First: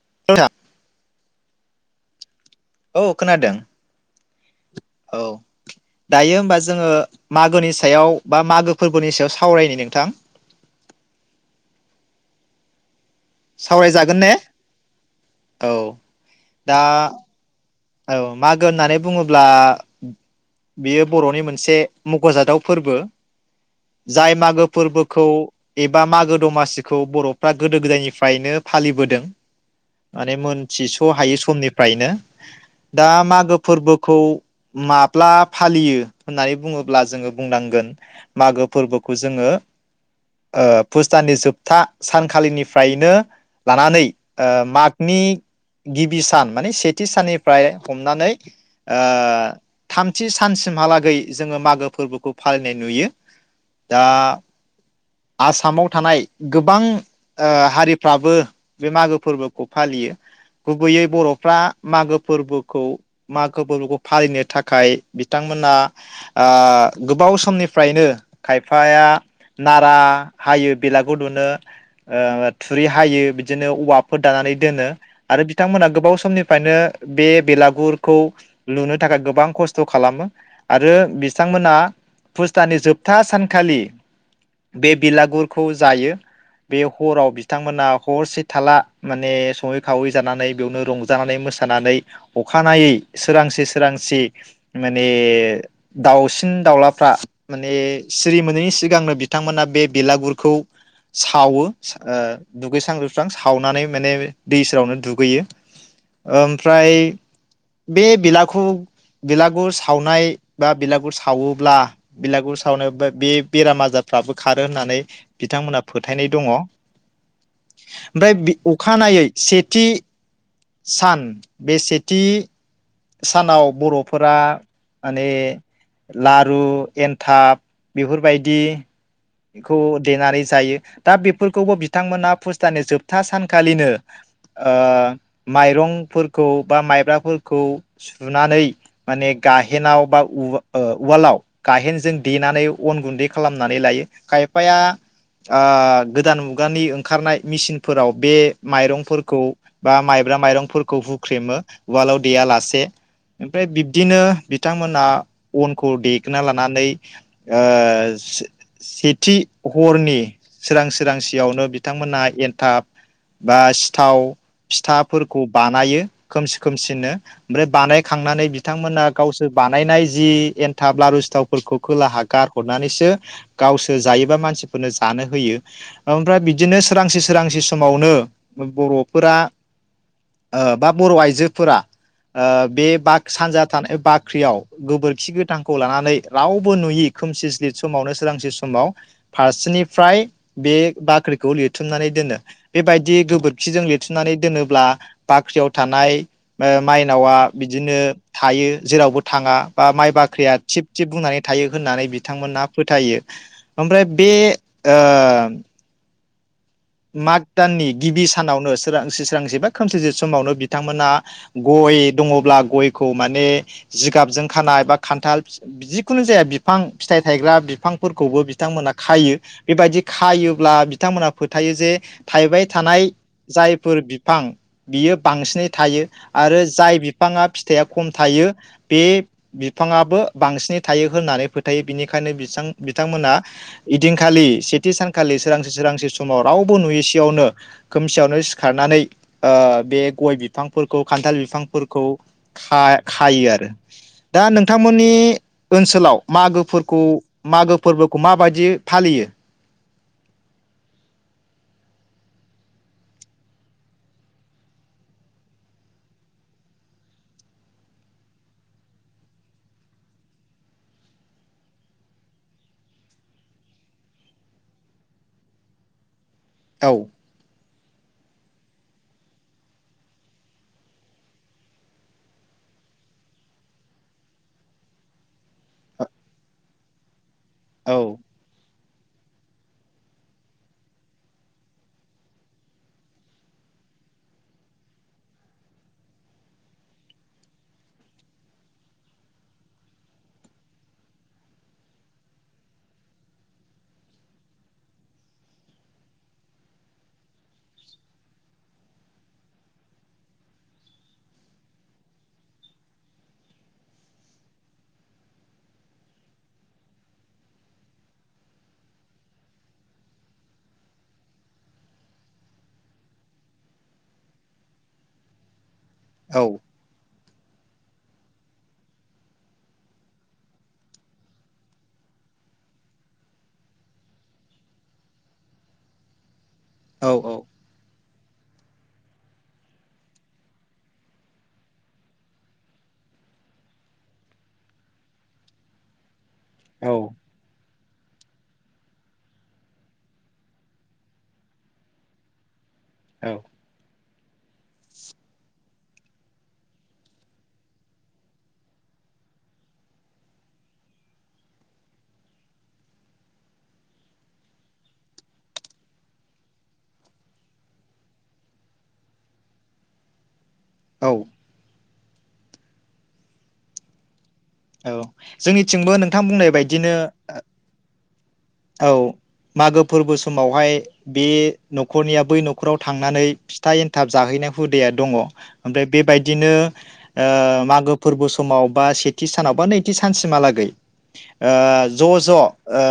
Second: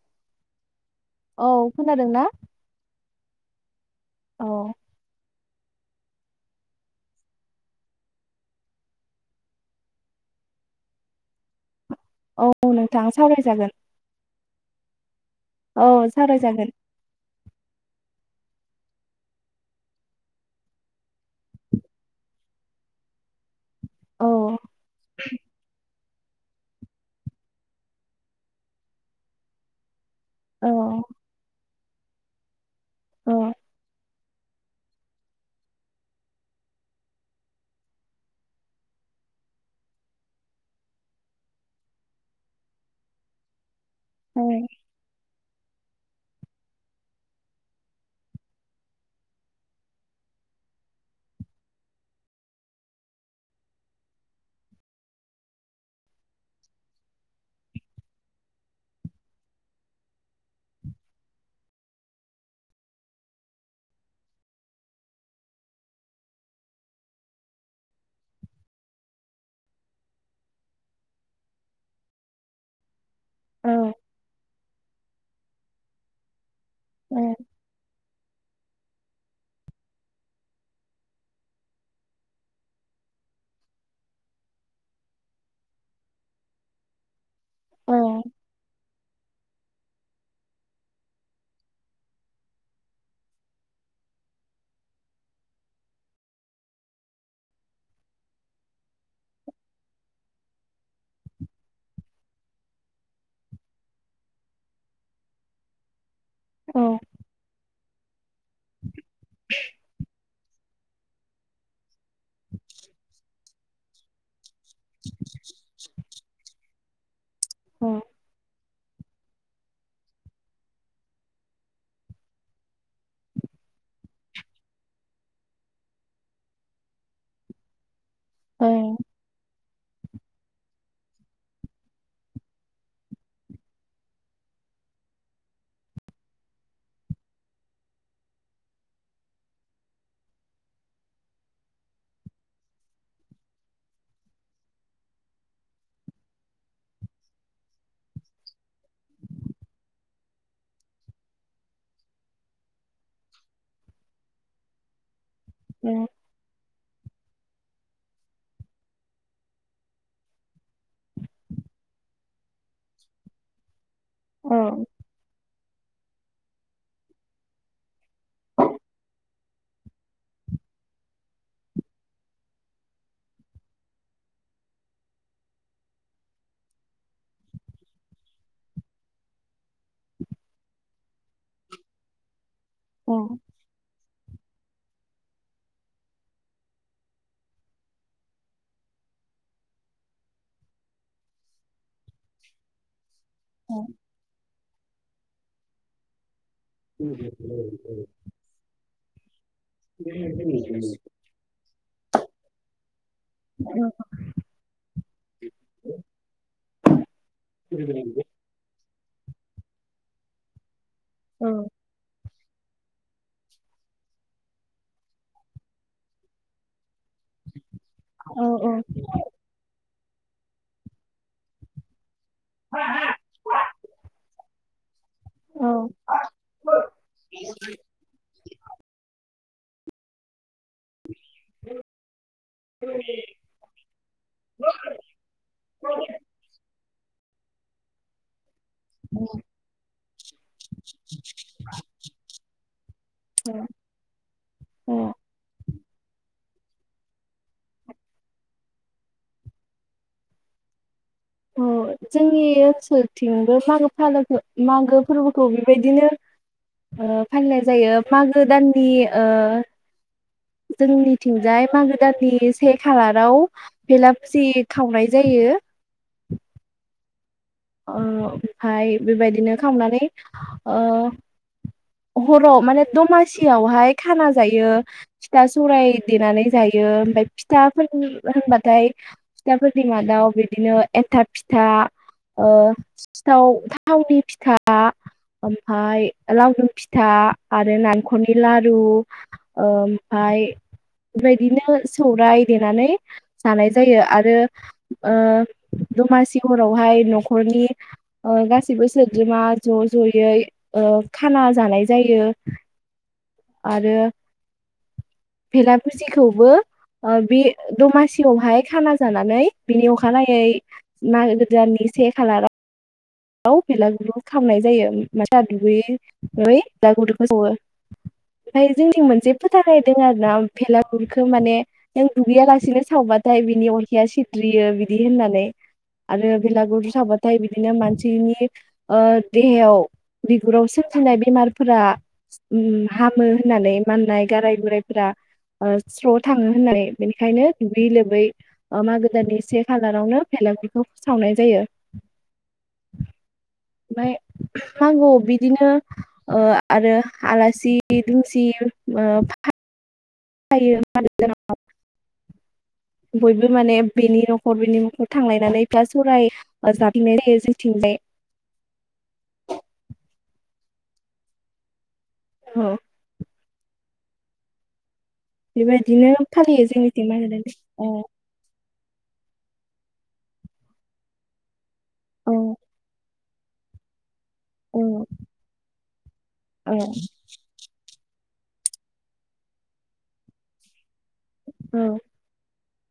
[unintelligible] औ खोनादों ना? औ खोनादों। औ। औ। दायो होमबा जोङो मागोनि सायाव बा मागो फोरबोनि सो सायाव सावरायनि नोंथां। औ नों सावरायजागोन ने? औ सावरायजागोन। दा औ मागो होननानै बुंङोब्ला बेयो बर'नि मोनसे मख'जादाव फोरबो। औ जाय मागो फोरबोखौ एब बा मागो दमासिखौ बर'फ्रा गोदो गोदायनिफ्रायनो फालिबोदों। माने औ मोनथिस' हायो समनि फ्रायनो दा औ मागो फोरबोखौ माब्ला फालियो होननानै बुंङोब्ला जोङो बुंनांगोन मागो फोरबोखौ जोङो ओ फुसताननि जोबथा सानखालिनिफ्रायनो लानानै औ ओ मागनि गिबि सान माने सेथि साननि फ्राय हमनानै ओ थामथि सानसिमहालागै जोङो मागो फोरबोखौ फालिनाय नुयो दा आसामाव थानाय गोबां ओ हारिफ्राबो बे मागो फोरबोखौ फालियो गुबैयै बर'फ्रा मागो फोरबोखौ माखो फोरबोखो फालिनो थाखाय बिथांमोना ओ गोबाव समनिफ्रायनो खायफाया नारा हायो बेलागुर दुनो ओ थुरि हायो बिदिनो औ औवाफोर दानानै दोनो आरो बिथांमोना गोबाव समनिफ्रायनो औ बे बेलागुरखौ लुनो थाखाय गोबां खस्थ' खालामो आरो बिथांमोना फुस दाननि जोबथा सानखालि बे बिलागुरखौ जायो बे हराव बि थांमोना औ हरसे थाला माने संङै खावै जानानै बेयावनो रंजानानै मोसा सानानै अखानायै सोरांसि सोरांसि माने दाउसिन दाउलाफ्रा माने सिरि मोनैनि सिगांनो बिथांमोना बे बेलागुरखौ सावो सा ओ दुगैस्रां लोबस्रां सावनानै माने दै सेरावनो दुगैयो। औ ओमफ्राय बे बेला खु बेलागुर सावनाय बा बिलागुर सावोब्ला बिलागुर सावनाय बे-बेराम आजारफ्राबो खारो होननानै बिथांमोनहा फोथायनाय दङ। ओमफ्राय बे अखानायै सेथि सान बे सेथि सानाव बर'फोरा माने लारु एनथाब बेफोरबायदि खौ देनानै जायो दा बेफोरखौबो बिथांमोनहा फुस दाननि जोबथा सानखालिनो ओ माइरंफोरखौ बा माइब्राफोरखौ सुनानै माने गाहेनाव बा उ ओ उवालाव गाहेनजों देनानै अन गुन्दै खालामनानै लायो। खायफाया ओ गोदान मुगानि ओंखारनाय मिसिनफोराव बे माइरंफोरखौ बा माइब्रा माइरंफोरखौ हुख्रेमो उवालाव देया लासे ओमफ्राय बिब्दिनो बिथांमोनहा अनखौ औ देखोना लानानै ओ सेथि हरनि सोरां सोरां सियावनो बिथांमोनहा एन्थाब बा सि थाव फिथाफोरखौ बानायो। खोमसि खोमसिनो ओमफ्राय बानायखांनानै बिथांमोना गावसोर बानायनाय जि एनथाब लारु सिथावफोरखौ खोलाहा गारहरनानैसो गावसोर जायोबा मानसिफोरनो जानो होयो ओमफ्राय बिदिनो सोरांसि सोरांसि समावनो बर'फोरा ओ बा बर' आइजोफोरा ओ बे बाग सानजा थानाय बाख ख्रियाव गोबोरखि गोथांखौ लानानै रावबो नुयै खोमसि स्लिथ समावनो सोरांसे समाव फारसेनिफ्राय बे बाख्रिखौ लिरथुमनानै दोनो बेबायदि दि गोबोरखिजों लिरथुमनानै दोनोब्ला बाख्रियाव थानाय ओ मायनावा बिदिनो थायो जेरावबो थाङा बा माइ बाख्रिया थिब थिब बुंनानै थायो होननानै बि थांमोना फोथायो। ओमफ्राय बे ओ माग दाननि गिबि सानावनो सोरांस्रि सोरांस्रिबा खोमसि सि समावनो बि बिथांमोना गय दङब्ला गयखौ माने जिगाबजों खाना एबा खान्थाल जिब जिखुनु जाया बिफां। फिथाइ थायग्रा बिफांफोरखौबो औ बिथांमोना खायो बेबायदि खायोब्ला बिथांमोनहा फोथ थायो जे थायबाय थानाय जायफोर बिफां बियो बांसिनै थायो आरो जाय बिफांङा फिथाइया खम थायो बे बिफांङाबो बांसिनै थायो। होननानै फोथायो बेनिखायनो बिसां बिथांमोना इदिनखालि सेथि सानखालि सोरांसि सोरांसि स रावबो नुयै सेयावनो खोमसेयावनो सिक खारनानै ओ बे गय बिफांफोरखौ खान्थाल बिफांफोरखौ खा-खायो आरो दा औ नोंथांमोननि ओनसोलाव मागोफोरखौ मागो फोर्बोखौ माबायदि फालियो? अ जोंनि ओनसोलथिंबो मागो फालोखो मागो फोर्बोखौ बेबायदिनो ओ फालिनाय जायो मागो दाननि ओ जोंनिथिंजाय मागो दाननि से खालाराव बेलागसिजि खावनाय जायो। औ ओ ओमफाय बेबायदिनो खावनानै ओ हराव माने दमासियावहाय खाना जायो फिथा सौराय देनानै जायो ओमफाय फिथा औ फोरनि होनबाथाय फिथाफोरनि मादाव बिदिनो एनथाब फिथा ओ सिथाव थावनि फिथा ओमफाय लावदुम फिथा आरो नालेंखरनि लारु ओमफाय बेबायदिनो सौराय देनानै जानाय जायो आरो ओ दमासि हरावहाय नख खरनि ओ गासैबो सोद्रोमा ज' ज'यै ओ खाना जानाय जायो। आरो भेलाफुसिखौबो ओ बे दमासियावहाय खाना जानानै बिनि अखानायै मागो दाननि से खालाराव दाउ बेलागुरलु खावनाय जायो मा [unintelligible] दुगैयै औ [unintelligible] फोसावो ओमफाय जोंथिं मोनसे फोथा गायदों आरो ना भेलागुरखौ माने नों दुगैयालासिनो सावबाथाय बिनि अरखिया सिथ्रियो बिदि होननानै आरो बेलागुर सावबाथाय बिदिनो मानसि बिनि ओ देहायाव बिगुराव सोमजिनाय बेमारफोरा उम हामो होननानै माननाय गाराय गुरायफोरा स्रत थांङो होननानै औ बेनिखायनो दुैगैयै लोबै ओ मागो दाननि से खालारावनो भेलागुरखौ सावनाय जायो। औ ओमफाय मागोआव बिदिनो ओ आरो आलासि दुमसि ओ फा फायो मागो दानाव बयबो माने बेनि न'खर बैनि न'खर थांलायनानै फिथा सौराय ओ जाबथिंनाय जायो जोंथिंजाय औ औ औ जोंनिथिंबो बेबायदिनो नोंथां बुंनाय फालियो बायदिनो जोंनिथिं [unintelligible] अ औ मागो फोरबो समावहाय बे न'खरनिया औ बै न'खराव थांनानै फिथा एन्थाब जाहैनाय हुदाया जोंथिंबो दंङ ओमफ्राय बेबायदिनो ओ मागोब फोरबो समाव बा सेथ थि सानाव बा नैथि सानसिमहालागै ओ ज' ज' ओ ओ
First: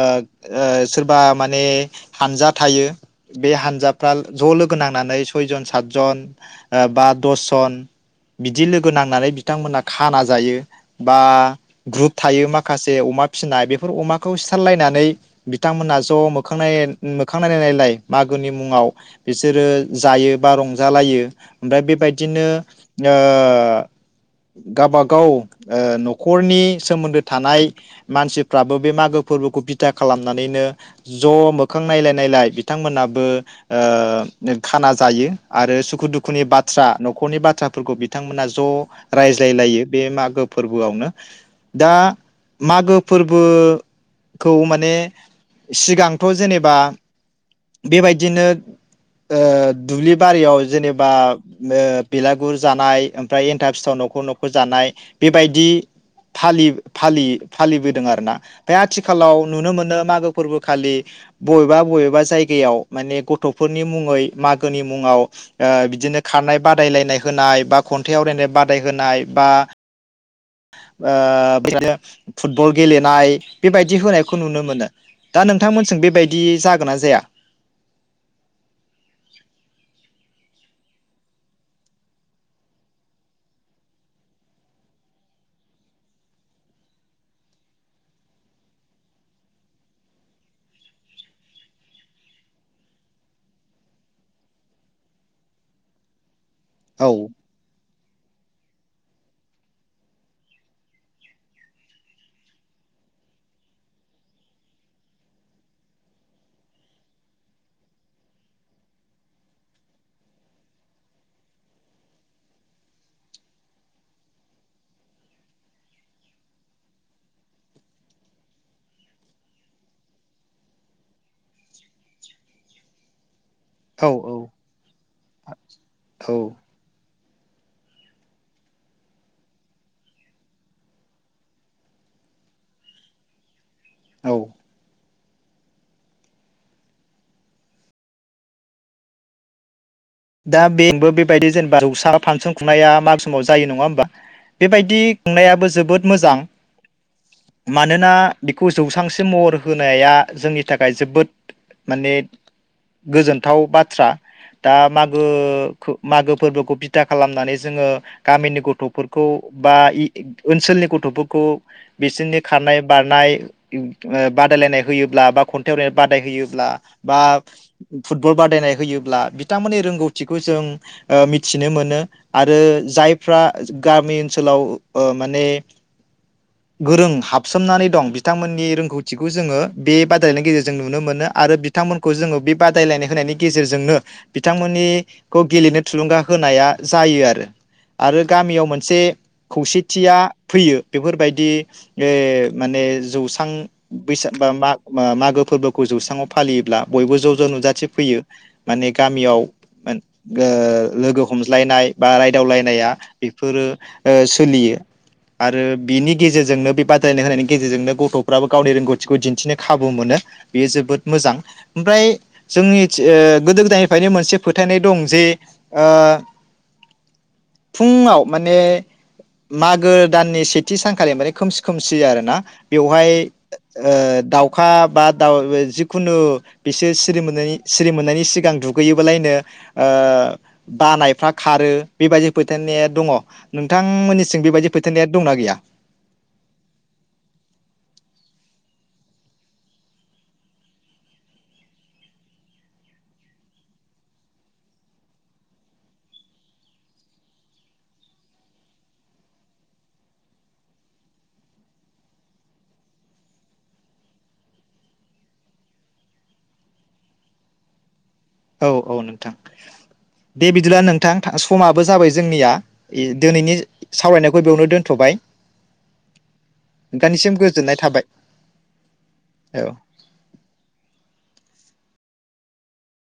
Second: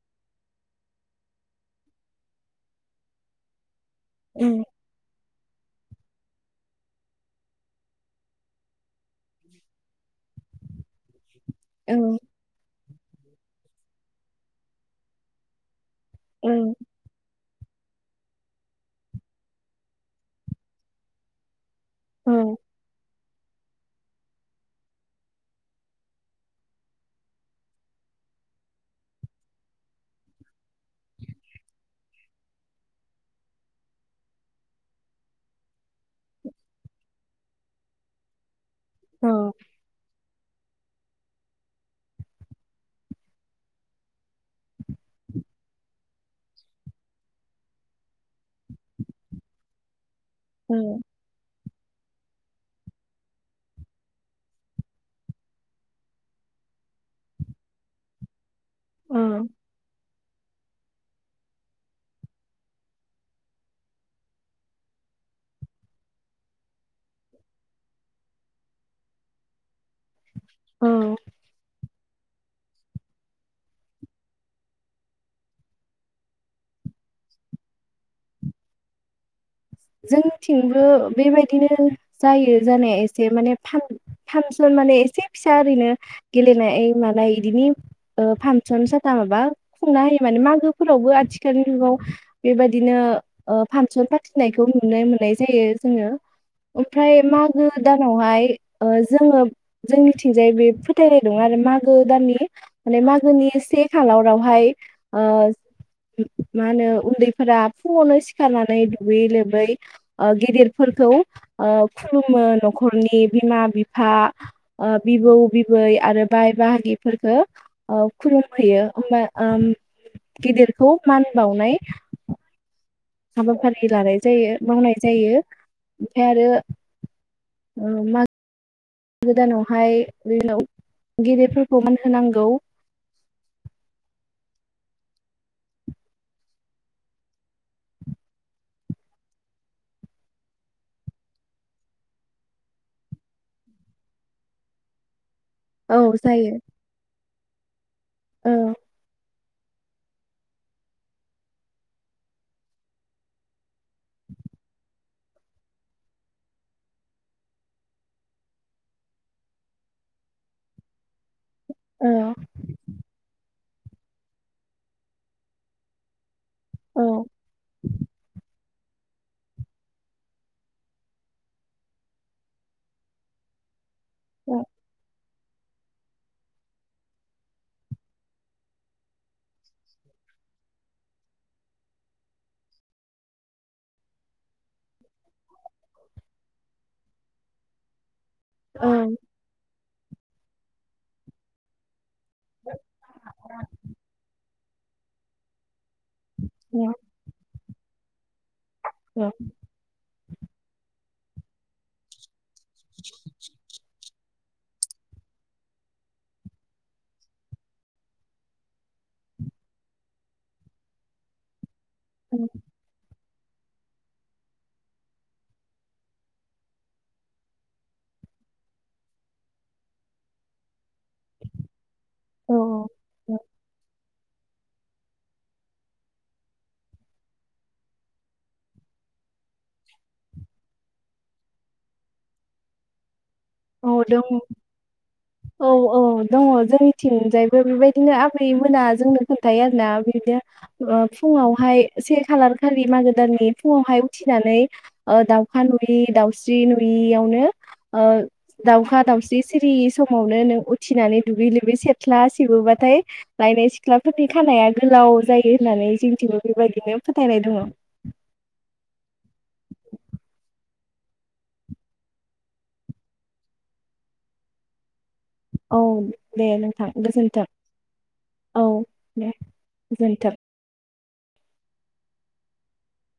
सोरबा माने हान्जा थायो बे हान्जा फ्राल ज' लोगो नांनानै सयजन सातजन ओ बा दसजन बिदि लोगो नांनानै बिथांमोनहा खाना जायो। बा ग्रुप थायो माखास बे अमा फिसिनाय बेफोर अमाखौ सिथारलायनानै बिथांमोना ज' मोखां नायेन उम मोख खां नायलाय नायलाय मागोनि मुंङाव बिसोरो जायो बा रंजालायो। ओमफ्राय बेबायदिनो ओ गाबागाव ओ न'खरनि सोमोन्दो थानाय मानसिफ्राबो बे मागो फोर्बोखौ बिथा खालामनानैनो ज' मोखां नायलाय नायलाय बिथांमोनाबो ओ खाना जायो आरो सुखु दुखुनि बाथ्रा न'खरनि बाथ्राफोरखौ बिथांमोना ज' रायज्लाय लायो बे मागो फोर्बोआवनो दा मागो फोर्बो खौ माने सिगांथ' जेनेबा बेबायदिनो ओ दुब्लि बारियाव जेनेबा ओ बेलागुर जानाय ओमफ्राय एन्थाब सिथाव न'खर न'खर जानाय। बेबायदि फालि फालि फालिबोदों आरोना। बे आथिखालाव नुनो मोनो मागो फोर्बोखालि बबेबा बबेबा जायगायाव माने गथ'फोरनि मुङै मागोनि मुङाव ओ बिदिनो खारनाय बादायलायनाय होनाय बा खन्थाइ आवरायनाय बादायहोनाय बा ओ [unintelligible] फुटबल गेलेनाय बेबायदि होनायखौ नुनो मोनो। दा नोंथांमोनजों बेबायदि जागोन ना जाया? जोंथिंबो बेबायदिनो जायो जानाया एसे माने फां-फान्सन माने एसे फिसा ओरैनो गेलेनाय मानाय इदिनि ओ फान्सन साथा माबा खुंना होयो माने मागोफोरावबो आथिखालनि जुगाव बेबायदिनो ओ फान्सन फाथि नायखौ नुनाय मोननाय जायो जोङो। औ ओमफ्राय मागो दानावहाय ओ जोङो जोंनिथिंजाय बे फोथायनाय दं आरो मागो दाननि माने मागोनि से खालारावहाय ओ मा होनो उन्दैफोरा फुङावनो सिखारनानै दुगै लोबै ओ गिदिरफोरखौ ओ खुलुमो न'खरनि बिमा बिफा ओ बिबौ बिबै आरो बाय बाहागिफोरखौ ओ खुलुमहैयो ओमबा ओम गिदिरखौ मान बावनाय हाबाफारि औ लानाय औ जायो मावनाय जायो ओमफाय आरो औ औ माग गोदानावहाय [unintelligible] गेदेरफोरखौ मान होनांगौ। [inaudible] दा बेबो बेबायदि जेनेबा जौसा फांसन खुंनाया माग समाव जायो नङा होमबा बेबायदि खुंनायाबो औ जोबोद मोजां। जायो मानोना औ बिखौ जौसांसिम महर होनाया जोंनि थाखाय जोबोद माने गोजोन्थाव बाथ थ्रा दा माग ओ खो मागो फोर्बोखौ बिथा खालामनानै जोङो गामिनि गथ'फोरखौ बायि ओनसोलनि गथ'फोरखौ औ बिसोरनि खारनाय बारनाय इम ओ बादायलायनाय होयोब्ला बा खन्थाइ आवराय बादाय होयो ब्ला औ बा फुटबल बादायनाय होयोब्ला बिथांमोननि रोंगौ थिखौ जों मिथिनो मोनो आरो जायफ्रा गामि औ ओनसोलाव ओ माने गोरों हाबसोमनानै दं बिथांमोननि रोंगौथिखौ जोङो बे बादायलायनायनि गेजेरजों नुनो मोनो। आरो बिथांमोनखौ जोङो बे बादायलायनाय होनायनि गेजेरजोंनो बिथांमोननि खौ गेलेनो थुलुंगा होनाया जायो आरो। आरो गामियाव औ मोनसे खौसे थिया फैयो बेफोरबायदि ए माने जौसां बैसाग बा माग बा मागो फोरबो खौ जौस्राङाव फालियोब्ला बयबो ज' ज' नुजाथि फैयो माने औ गामियाव ओ लोगो हमज्लायनाय बा राय [unintelligible] बेफोरो ओ सोलियो आरो बिनि गेजेरजोंनो बे बादायलायनाय होनायनि गेजेरजोंनो गथ'फ्राबो गावनि रोंगौथिखौ दिन्थिनो खाबु मोनो बेयो जोबोद मोजां मोजां। ओमफ्राय जोंनिथि ओ गोदो गोदायनिफ्रायनो मोनसे फोथायनाय दं जे ओ फुंयाव माने मागो दाननि सेथि सानखालि माने खोमसि खोमसि सि आरोना बेवहाय ओ दाउखा बा दाउ जिखुनु बिसोर सिरि मोननायनि सिरि मोननायनि सिगां दुगैयोबालायनो ओ बानायफ्रा खारो बेबायदि फोथायारनाया दङ। औ दङ नोंथांमोननिसिं बेबायदि फोथायनाया दंना गैया औ औ दङ जोंनिथिंजायबो बेबायदिनो आबै मोना जोंनो खोन्थायो आरोना बिदि फुङावहाय से खालार खालि मागो दाननि फुङावहाय उथिनानै ओ दाउखा नुयि दाउस्रि नुयियावनो ओ दाावखा दाावस्रि सिरि समावनो नों उथिनानै दुगै लुबै सेथ्ला सेबोबाथाय लायनाय सिख्लाफोरनि खानाया गोलाव जायो होननानै जोंथिबो बेबायदिनो फोथायनाय दङ। औ औ नोंथां दे बिदिब्ला नोंथां समाबो जाबाय जोंनिया इ दिनैनि सावरायनायखौ बेयावनो दोनथ'बाय। औ दे नोंथां नोंथांनिसिम गोजोनथों गोजोननाय थाबाय औ दे औ गोजोनथों।